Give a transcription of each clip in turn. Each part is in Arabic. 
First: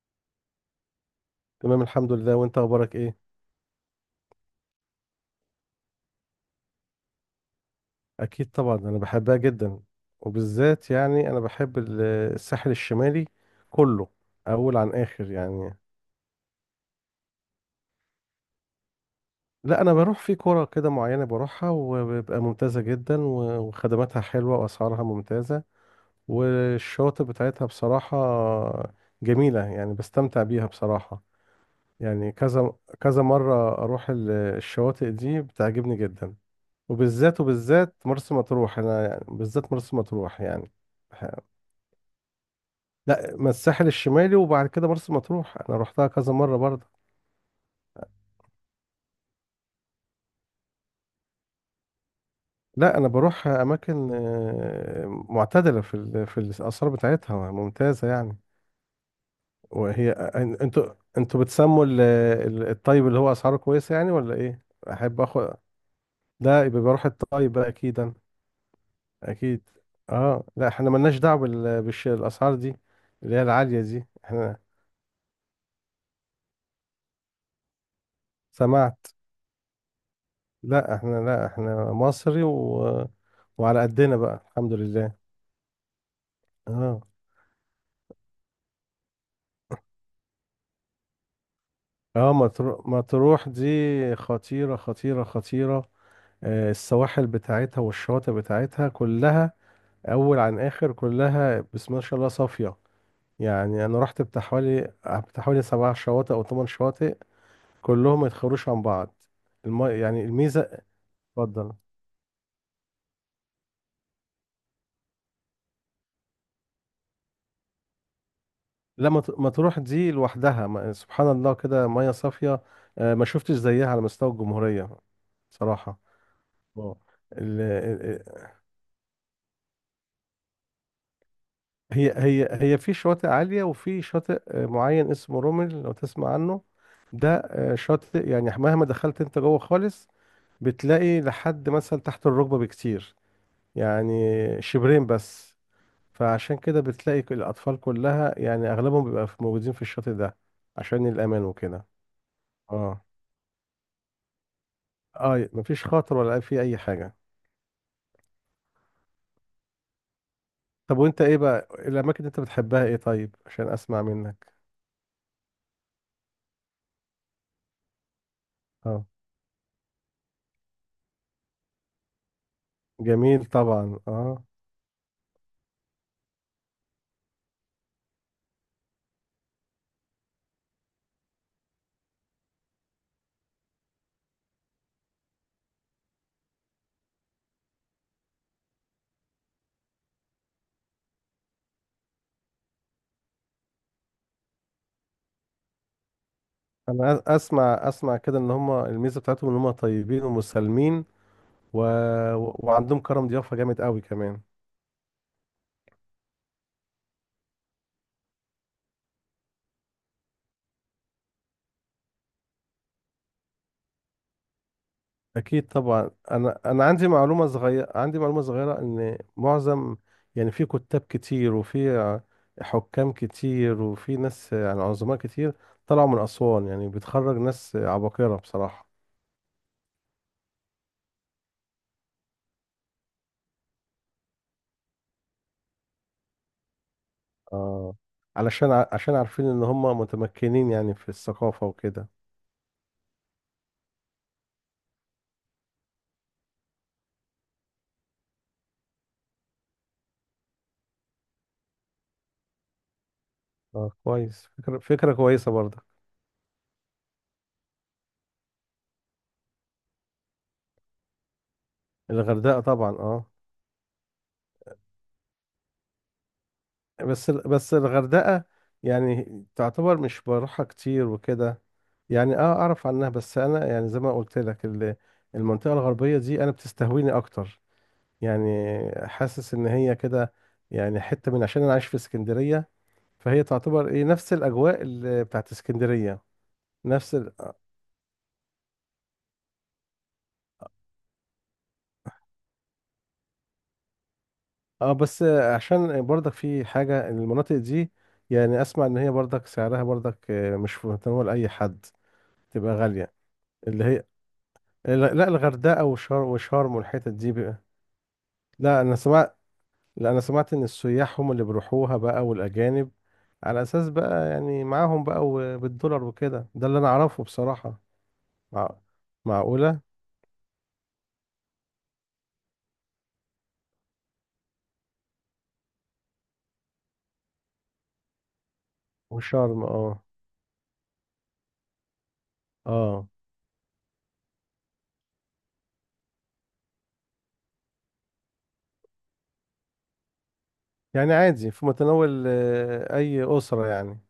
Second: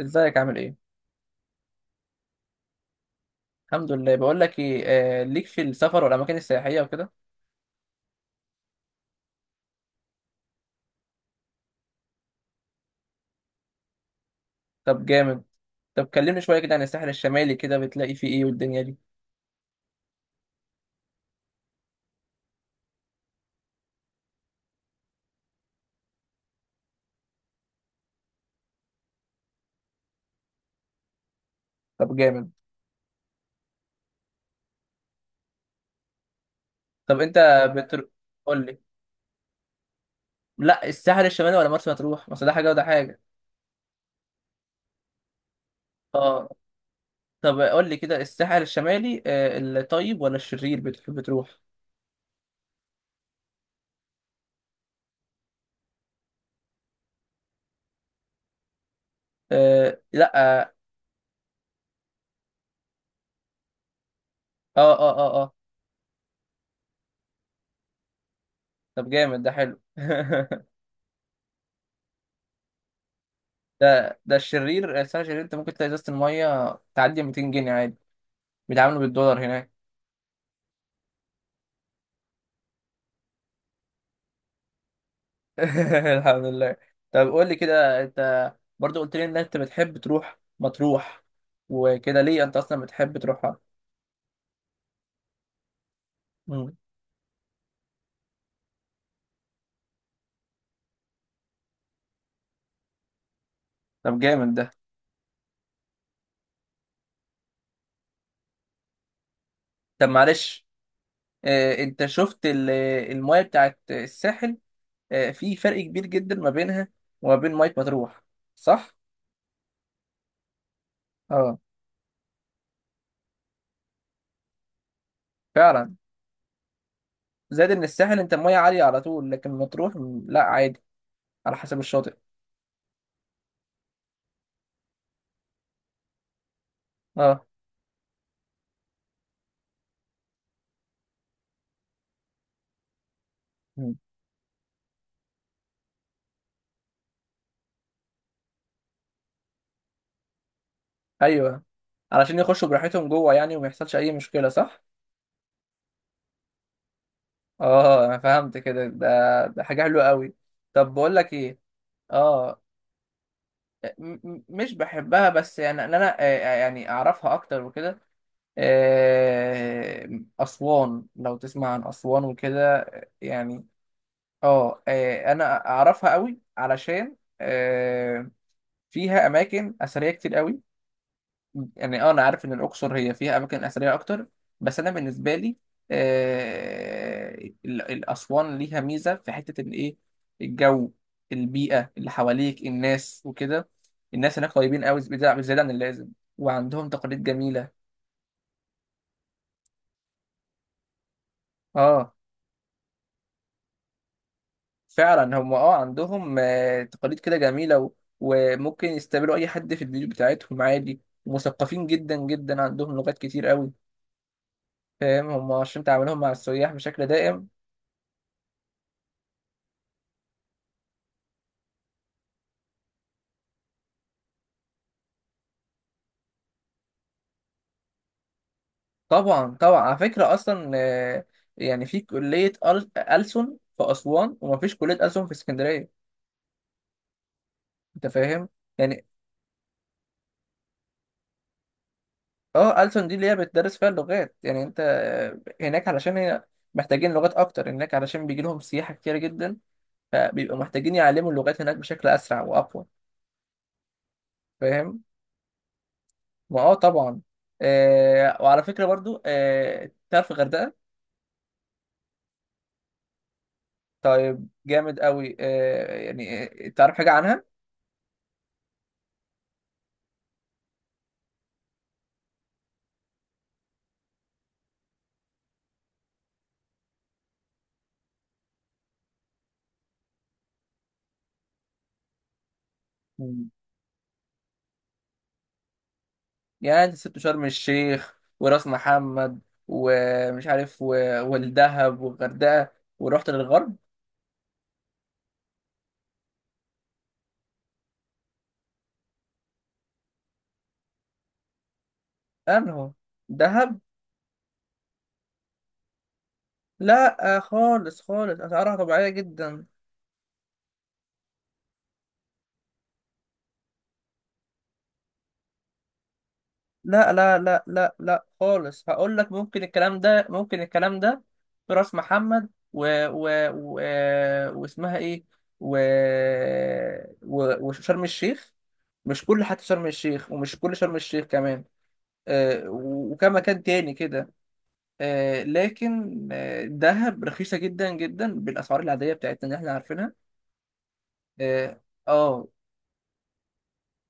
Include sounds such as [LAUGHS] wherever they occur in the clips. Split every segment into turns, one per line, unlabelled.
ازيك، عامل ايه؟
تمام، الحمد لله. وانت اخبارك ايه؟
الحمد لله. بقول لك ايه؟ آه ليك في السفر والاماكن السياحيه وكده.
اكيد طبعا، انا بحبها جدا. وبالذات يعني انا بحب الساحل الشمالي كله، اول عن
طب
اخر
جامد.
يعني.
طب كلمني شويه كده عن الساحل الشمالي، كده بتلاقي فيه ايه والدنيا دي؟
لا، انا بروح في كرة كده معينة، بروحها وبيبقى ممتازة جدا، و- وخدماتها حلوة واسعارها ممتازة. والشواطئ بتاعتها بصراحة جميلة، يعني بستمتع بيها بصراحة.
طب
يعني
جامد.
كذا كذا مرة اروح الشواطئ دي، بتعجبني جدا.
طب انت
وبالذات
بتر...
مرسى
قول لي،
مطروح، انا يعني بالذات مرسى مطروح يعني.
لا الساحل
ح-
الشمالي ولا مرسى مطروح، ما أصل ده حاجه وده حاجه.
لا، ما الساحل الشمالي وبعد كده مرسى مطروح، انا روحتها كذا
اه.
مره برضه.
طب قول لي كده، الساحل الشمالي الطيب ولا الشرير بتحب تروح؟
لا، انا بروح اماكن معتدله في في الاثار بتاعتها ممتازه يعني.
آه
وهي
لا.
أن-
اه
انتوا انتوا بتسموا الطيب اللي هو اسعاره كويسه يعني، ولا ايه؟
اه اه
احب
اه
اخد
اه.
لا، يبقى بروح الطيب بقى اكيد أنا.
طب جامد، ده
اكيد.
حلو.
اه،
[LAUGHS]
لا، احنا ملناش دعوه بالاسعار دي اللي هي العاليه دي
ده
احنا.
الشرير، الساحل الشرير، انت ممكن تلاقي ازازه الميه تعدي 200 جنيه عادي.
سمعت.
بيتعاملوا بالدولار هناك.
لا احنا مصري وعلى قدنا بقى، الحمد لله.
[LAUGHS] الحمد لله.
اه،
طب قول لي كده، انت برضو قلت لي ان انت بتحب تروح مطروح وكده،
اه.
ليه انت اصلا
مطروح
بتحب
مطروح
تروحها؟
دي خطيرة خطيرة خطيرة.
مم.
السواحل بتاعتها والشواطئ بتاعتها كلها أول عن آخر، كلها بسم الله ما شاء الله صافية. يعني أنا
طب
رحت بتاع
جامد ده.
حوالي بتاع حوالي 7 شواطئ أو 8 شواطئ، كلهم ما يتخروش عن بعض.
طب
يعني الميزة.
معلش،
اتفضل.
اه انت شفت المايه بتاعت الساحل؟ اه في فرق كبير جدا ما بينها وما بين ميه مطروح، صح؟
لا، مطروح دي لوحدها، سبحان الله
اه
كده ميه صافيه. ما شفتش زيها على مستوى الجمهوريه
فعلا.
صراحه. اه. ال-
زائد ان الساحل انت
ال-
المايه عاليه على طول، لكن مطروح لا عادي، على حسب
هي
الشاطئ.
هي هي في شواطئ عاليه وفي شاطئ معين اسمه رومل، لو تسمع عنه. ده
اه.
شاطئ، يعني مهما دخلت انت جوه خالص بتلاقي لحد مثلا تحت الركبه بكتير،
مم.
يعني شبرين بس. فعشان كده بتلاقي الاطفال كلها، يعني اغلبهم بيبقى موجودين في الشاطئ ده، عشان الامان
ايوه،
وكده.
علشان يخشوا
اه،
براحتهم جوه يعني وما يحصلش اي مشكله، صح؟
اه، مفيش خاطر ولا في اي حاجه.
اه انا فهمت كده، ده حاجه حلوه قوي. طب
طب،
بقول
وانت
لك
ايه
ايه،
بقى الاماكن اللي انت
اه
بتحبها ايه؟ طيب، عشان اسمع منك.
مش بحبها، بس يعني ان انا يعني اعرفها اكتر وكده.
اه.
آه، اسوان، لو تسمع عن اسوان وكده،
جميل
يعني
طبعا، اه.
اه، انا اعرفها قوي علشان فيها اماكن اثريه كتير قوي. يعني اه انا عارف ان الاقصر هي فيها اماكن اثريه اكتر، بس انا بالنسبه لي آه الاسوان ليها ميزه في حته ان ايه؟ الجو، البيئه اللي حواليك، الناس وكده. الناس هناك طيبين قوي زياده زيادة عن اللازم، وعندهم
انا أ-
تقاليد جميله.
اسمع اسمع كده ان هم الميزه بتاعتهم ان هم طيبين ومسالمين و...
اه
و- وعندهم كرم ضيافه جامد قوي كمان.
فعلا، هم عندهم تقاليد كده جميله وممكن يستقبلوا اي حد في البيوت بتاعتهم عادي، ومثقفين جدا جدا، عندهم لغات كتير قوي. فاهم، هم
اكيد
عشان
طبعا.
تعاملهم مع
انا
السياح
انا
بشكل
عندي معلومه
دائم.
صغيره عندي معلومه صغيره ان معظم، يعني في كتاب كتير وفي حكام كتير وفي ناس يعني عظماء كتير طلعوا من اسوان، يعني بتخرج ناس عباقره بصراحه.
طبعا طبعا، على فكرة أصلا يعني في كلية ألسن في أسوان ومفيش كلية ألسن في اسكندرية.
اه.
أنت فاهم؟
علشان ع-
يعني
عشان عارفين ان هم متمكنين يعني في الثقافة وكده.
ألسن دي اللي هي بتدرس فيها اللغات. يعني أنت هناك علشان هي محتاجين لغات أكتر هناك، علشان بيجي لهم سياحة كتير جدا، فبيبقوا محتاجين يعلموا اللغات هناك بشكل أسرع وأقوى.
اه، كويس. فكرة
فاهم؟
فكرة كويسة برضك.
ما طبعا. وعلى فكرة برضو، تعرف الغردقة؟
الغردقة؟ طبعا، اه.
طيب جامد قوي. يعني تعرف حاجة عنها؟
بس الغردقة يعني تعتبر، مش بروحها كتير وكده. يعني اه، اعرف عنها، بس انا يعني زي ما قلت لك المنطقة الغربية دي انا بتستهويني اكتر. يعني حاسس ان هي كده، يعني حتة من عشان انا عايش في اسكندرية، فهي تعتبر ايه نفس الاجواء اللي بتاعت اسكندرية،
يعني انت
نفس،
سبت شرم الشيخ وراس محمد ومش عارف والدهب والغردقه، ورحت للغرب.
اه. بس عشان برضك في حاجة المناطق دي، يعني اسمع ان هي برضك سعرها برضك مش في متناول اي حد، تبقى
انهو؟
غالية
دهب؟
اللي هي. لا، لا، الغردقة وشرم وشرم والحتت دي
لا
بقى.
خالص خالص، اسعارها
لا انا
طبيعيه
سمعت
جدا.
لا انا سمعت ان السياح هم اللي بيروحوها بقى، والاجانب، على اساس بقى يعني معاهم بقى وبالدولار وكده، ده اللي انا
لا
اعرفه
لا لا
بصراحة.
لا لا
مع...
خالص، هقول لك، ممكن
معقولة؟
الكلام ده، ممكن الكلام ده في راس محمد و... واسمها ايه و... وشرم الشيخ. مش كل
وشرم،
حتى شرم
اه.
الشيخ، ومش كل شرم الشيخ كمان،
اه،
وكم مكان تاني كده. لكن الذهب رخيصة جدا جدا بالأسعار العادية بتاعتنا اللي احنا عارفينها.
يعني عادي في
اه.
متناول
آه،
اي اسرة يعني.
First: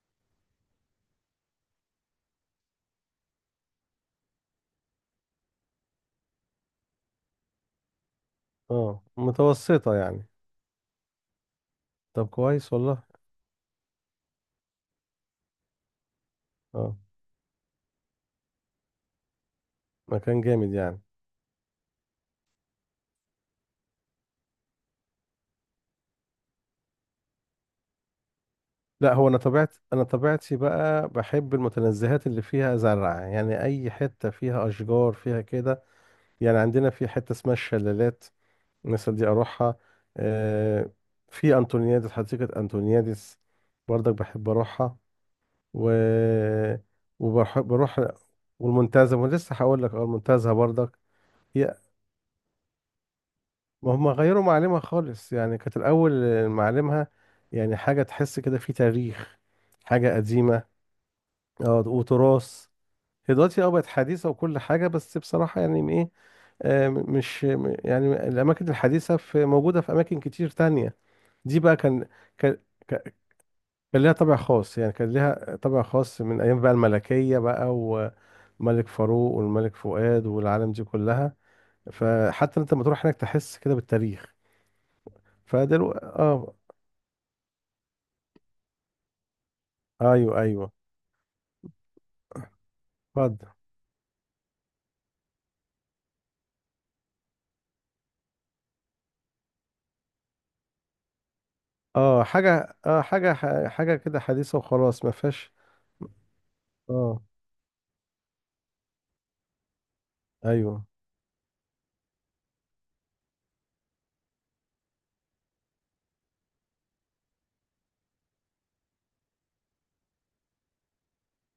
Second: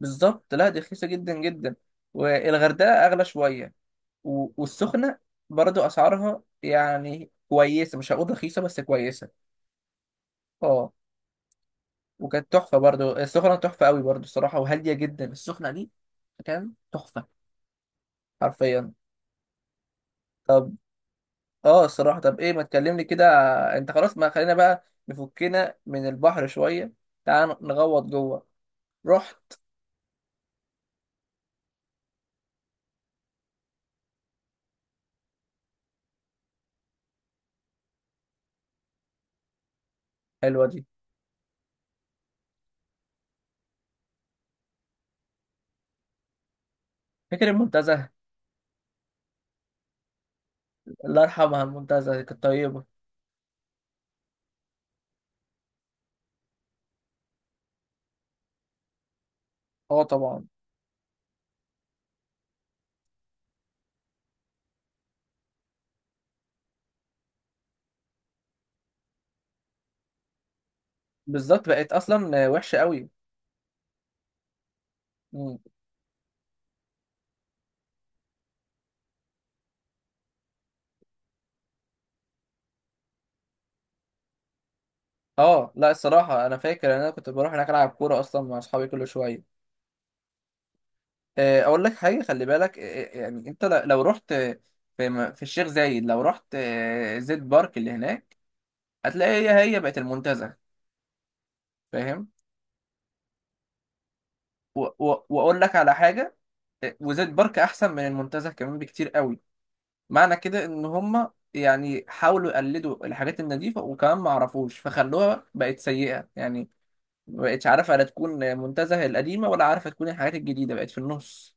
بالظبط، لا دي رخيصة جدا جدا. والغردقة أغلى شوية، والسخنة برضو أسعارها يعني كويسة، مش هقول رخيصة بس
اه،
كويسة.
متوسطة يعني.
اه.
طب،
وكانت
كويس
تحفة
والله.
برضو السخنة، تحفة قوي برضو الصراحة، وهادية جدا السخنة دي. كان
اه،
تحفة حرفيا.
مكان
طب
جامد يعني.
اه الصراحه، طب ايه ما تكلمني كده، انت خلاص، ما خلينا بقى نفكنا من البحر شويه، تعال نغوط جوه.
لا هو انا
رحت.
طبيعت انا طبيعتي بقى بحب المتنزهات اللي فيها زرع، يعني اي حته فيها اشجار فيها كده. يعني عندنا في حته اسمها الشلالات، مثلا دي اروحها.
حلوه دي.
آه في انطونيادس، حديقه انطونيادس، برضك بحب اروحها. و
فاكر
وبروح
المنتزه؟
بروح والمنتزه، ولسه هقول لك اه المنتزه برضك.
الله يرحمها،
هي
المنتزه دي كانت طيبه.
ما هم غيروا معالمها خالص، يعني كانت الأول معالمها يعني حاجة تحس كده في تاريخ،
اه
حاجة
طبعا.
قديمة. اه، وتراث. هي دلوقتي اه بقت حديثة وكل حاجة، بس بصراحة يعني ايه. آه م- مش م- يعني الأماكن الحديثة في موجودة في أماكن كتير تانية. دي
بالظبط،
بقى
بقت اصلا
كان
وحشه قوي.
ك- كان ليها طابع خاص، يعني كان ليها
مم.
طابع خاص من أيام بقى الملكية بقى، وملك فاروق والملك فؤاد والعالم دي كلها. فحتى انت لما تروح هناك تحس كده بالتاريخ.
اه لا
فدلوقتي
الصراحه،
اه.
انا فاكر ان انا كنت بروح هناك العب كوره اصلا مع اصحابي كل شويه.
ايوه، ايوه.
اقول لك حاجه، خلي بالك،
اتفضل.
يعني انت لو رحت في في الشيخ زايد، لو رحت زيت بارك اللي هناك، هتلاقي هي بقت المنتزه.
اه،
فاهم.
حاجه كده حديثه وخلاص ما فيهاش.
واقول لك على حاجه،
اه،
وزيت بارك احسن من المنتزه كمان بكتير قوي. معنى كده
ايوه.
ان هم يعني حاولوا يقلدوا الحاجات النظيفه، وكمان ما عرفوش فخلوها بقت سيئه يعني، ما بقتش عارفه لا تكون منتزه القديمه، ولا عارفه تكون الحاجات الجديده، بقت في النص.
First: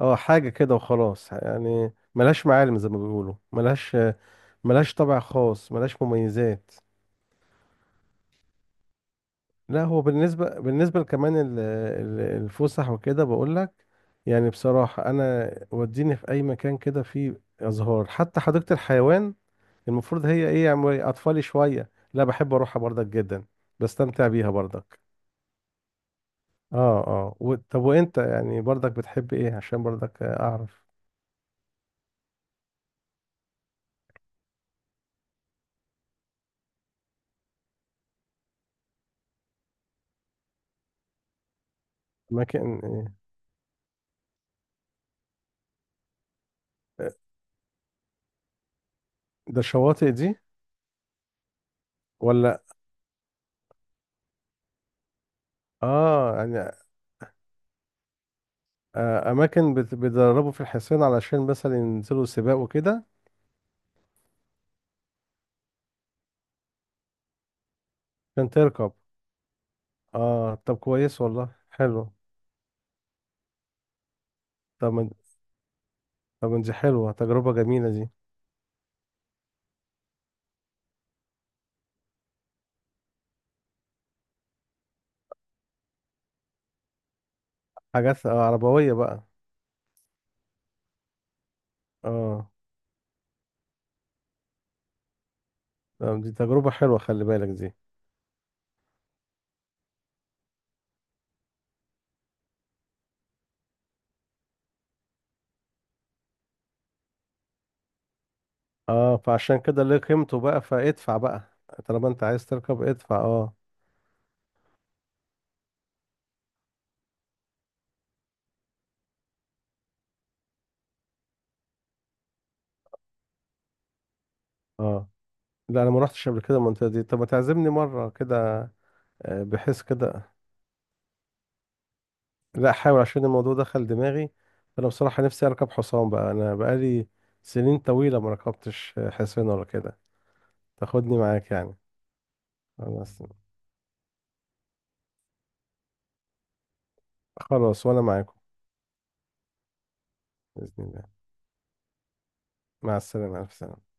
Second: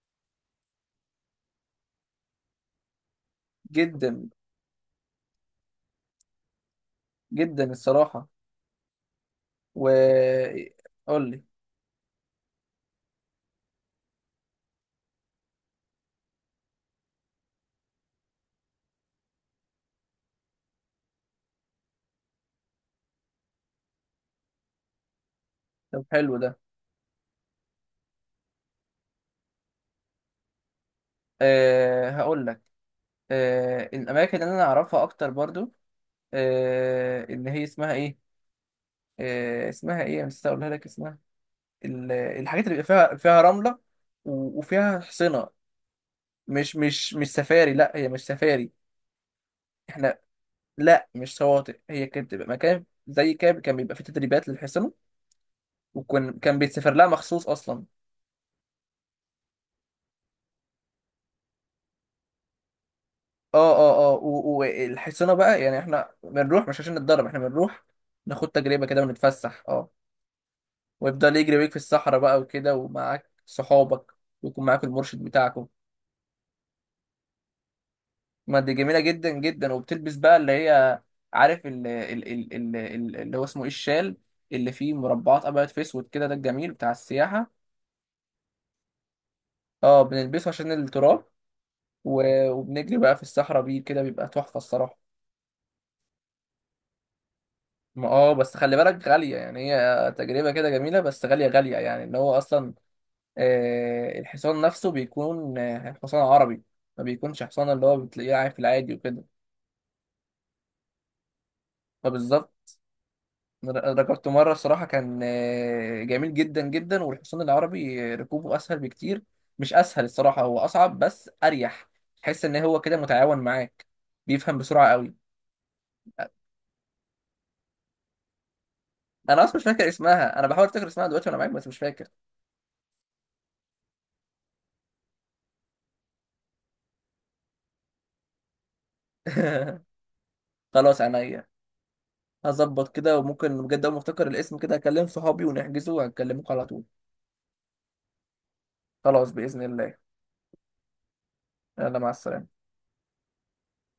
اه، حاجه كده وخلاص، يعني ملهاش معالم زي ما بيقولوا، ملهاش.
جدا
ملهاش طابع خاص، ملهاش مميزات.
جدا الصراحه.
لا
و
هو بالنسبه
قول
كمان
لي.
الفسح وكده بقول لك. يعني بصراحه انا وديني في اي مكان كده فيه ازهار، حتى حديقه الحيوان المفروض هي ايه، يعني اطفالي شويه، لا بحب اروحها برضك جدا، بستمتع بيها برضك.
طب حلو ده.
اه، اه. طب، وانت يعني برضك بتحب ايه؟ عشان برضك اعرف.
هقول لك. الاماكن اللي انا اعرفها اكتر برضو، اللي هي اسمها ايه، اسمها ايه، مش هقولها لك اسمها. الحاجات اللي
اماكن
بيبقى
ايه؟
فيها رملة، وفيها حصينة. مش سفاري، لا هي مش سفاري.
ده الشواطئ
احنا،
دي
لا مش شواطئ، هي كانت بتبقى
ولا؟
مكان زي كده كان بيبقى فيه تدريبات للحصنة،
اه،
وكان
يعني.
بيتسافر لها مخصوص اصلا.
اماكن بيدربوا في الحصان علشان مثلا ينزلوا سباق وكده.
اه اه اه، والحصنة بقى يعني احنا بنروح مش عشان نتدرب، احنا بنروح ناخد
عشان
تجربة
تركب.
كده ونتفسح. اه.
اه، طب كويس
ويفضل
والله،
يجري بيك في
حلو.
الصحراء بقى وكده ومعاك صحابك، ويكون معاك
طب من...
المرشد بتاعك.
طب من دي حلوة، تجربة جميلة دي.
ما دي جميله جدا جدا، وبتلبس بقى اللي هي، عارف، اللي هو اسمه ايه، الشال، اللي فيه مربعات ابيض في اسود كده، ده الجميل بتاع السياحه.
حاجات عربوية بقى.
اه، بنلبسه عشان التراب،
اه،
وبنجري بقى في الصحراء بيه كده، بيبقى تحفه الصراحه.
طب دي تجربة حلوة، خلي بالك دي.
ما بس خلي بالك غاليه، يعني هي تجربه كده جميله بس غاليه غاليه، يعني ان هو اصلا الحصان نفسه بيكون حصان عربي، ما بيكونش حصان اللي هو بتلاقيه عارف العادي
اه،
وكده.
فعشان كده ليه قيمته بقى، فادفع بقى طالما انت عايز
فبالظبط.
تركب، ادفع اه.
ركبت مرة الصراحة، كان جميل جدا جدا، والحصان العربي ركوبه أسهل بكتير. مش أسهل الصراحة، هو أصعب بس أريح. تحس إن هو كده متعاون معاك، بيفهم بسرعة
اه،
قوي.
لا انا ما رحتش قبل كده المنطقه دي، طب ما تعزمني مره كده،
أنا أصلا مش
بحيث
فاكر
كده.
اسمها، أنا بحاول أفتكر اسمها دلوقتي وأنا معاك بس مش فاكر.
لا، احاول عشان الموضوع دخل دماغي. انا بصراحه نفسي اركب حصان بقى، انا بقالي سنين طويله ما ركبتش حصان ولا
[LAUGHS]
كده.
خلاص
تاخدني
عينيا،
معاك يعني.
هظبط كده،
خلاص.
وممكن بجد أول ما أفتكر الاسم كده أكلم صحابي ونحجزه وهكلمكم على طول.
خلاص، وانا معاكم.
خلاص بإذن الله.
باذن الله.
يلا مع السلامة.
مع السلامه، الف سلامه.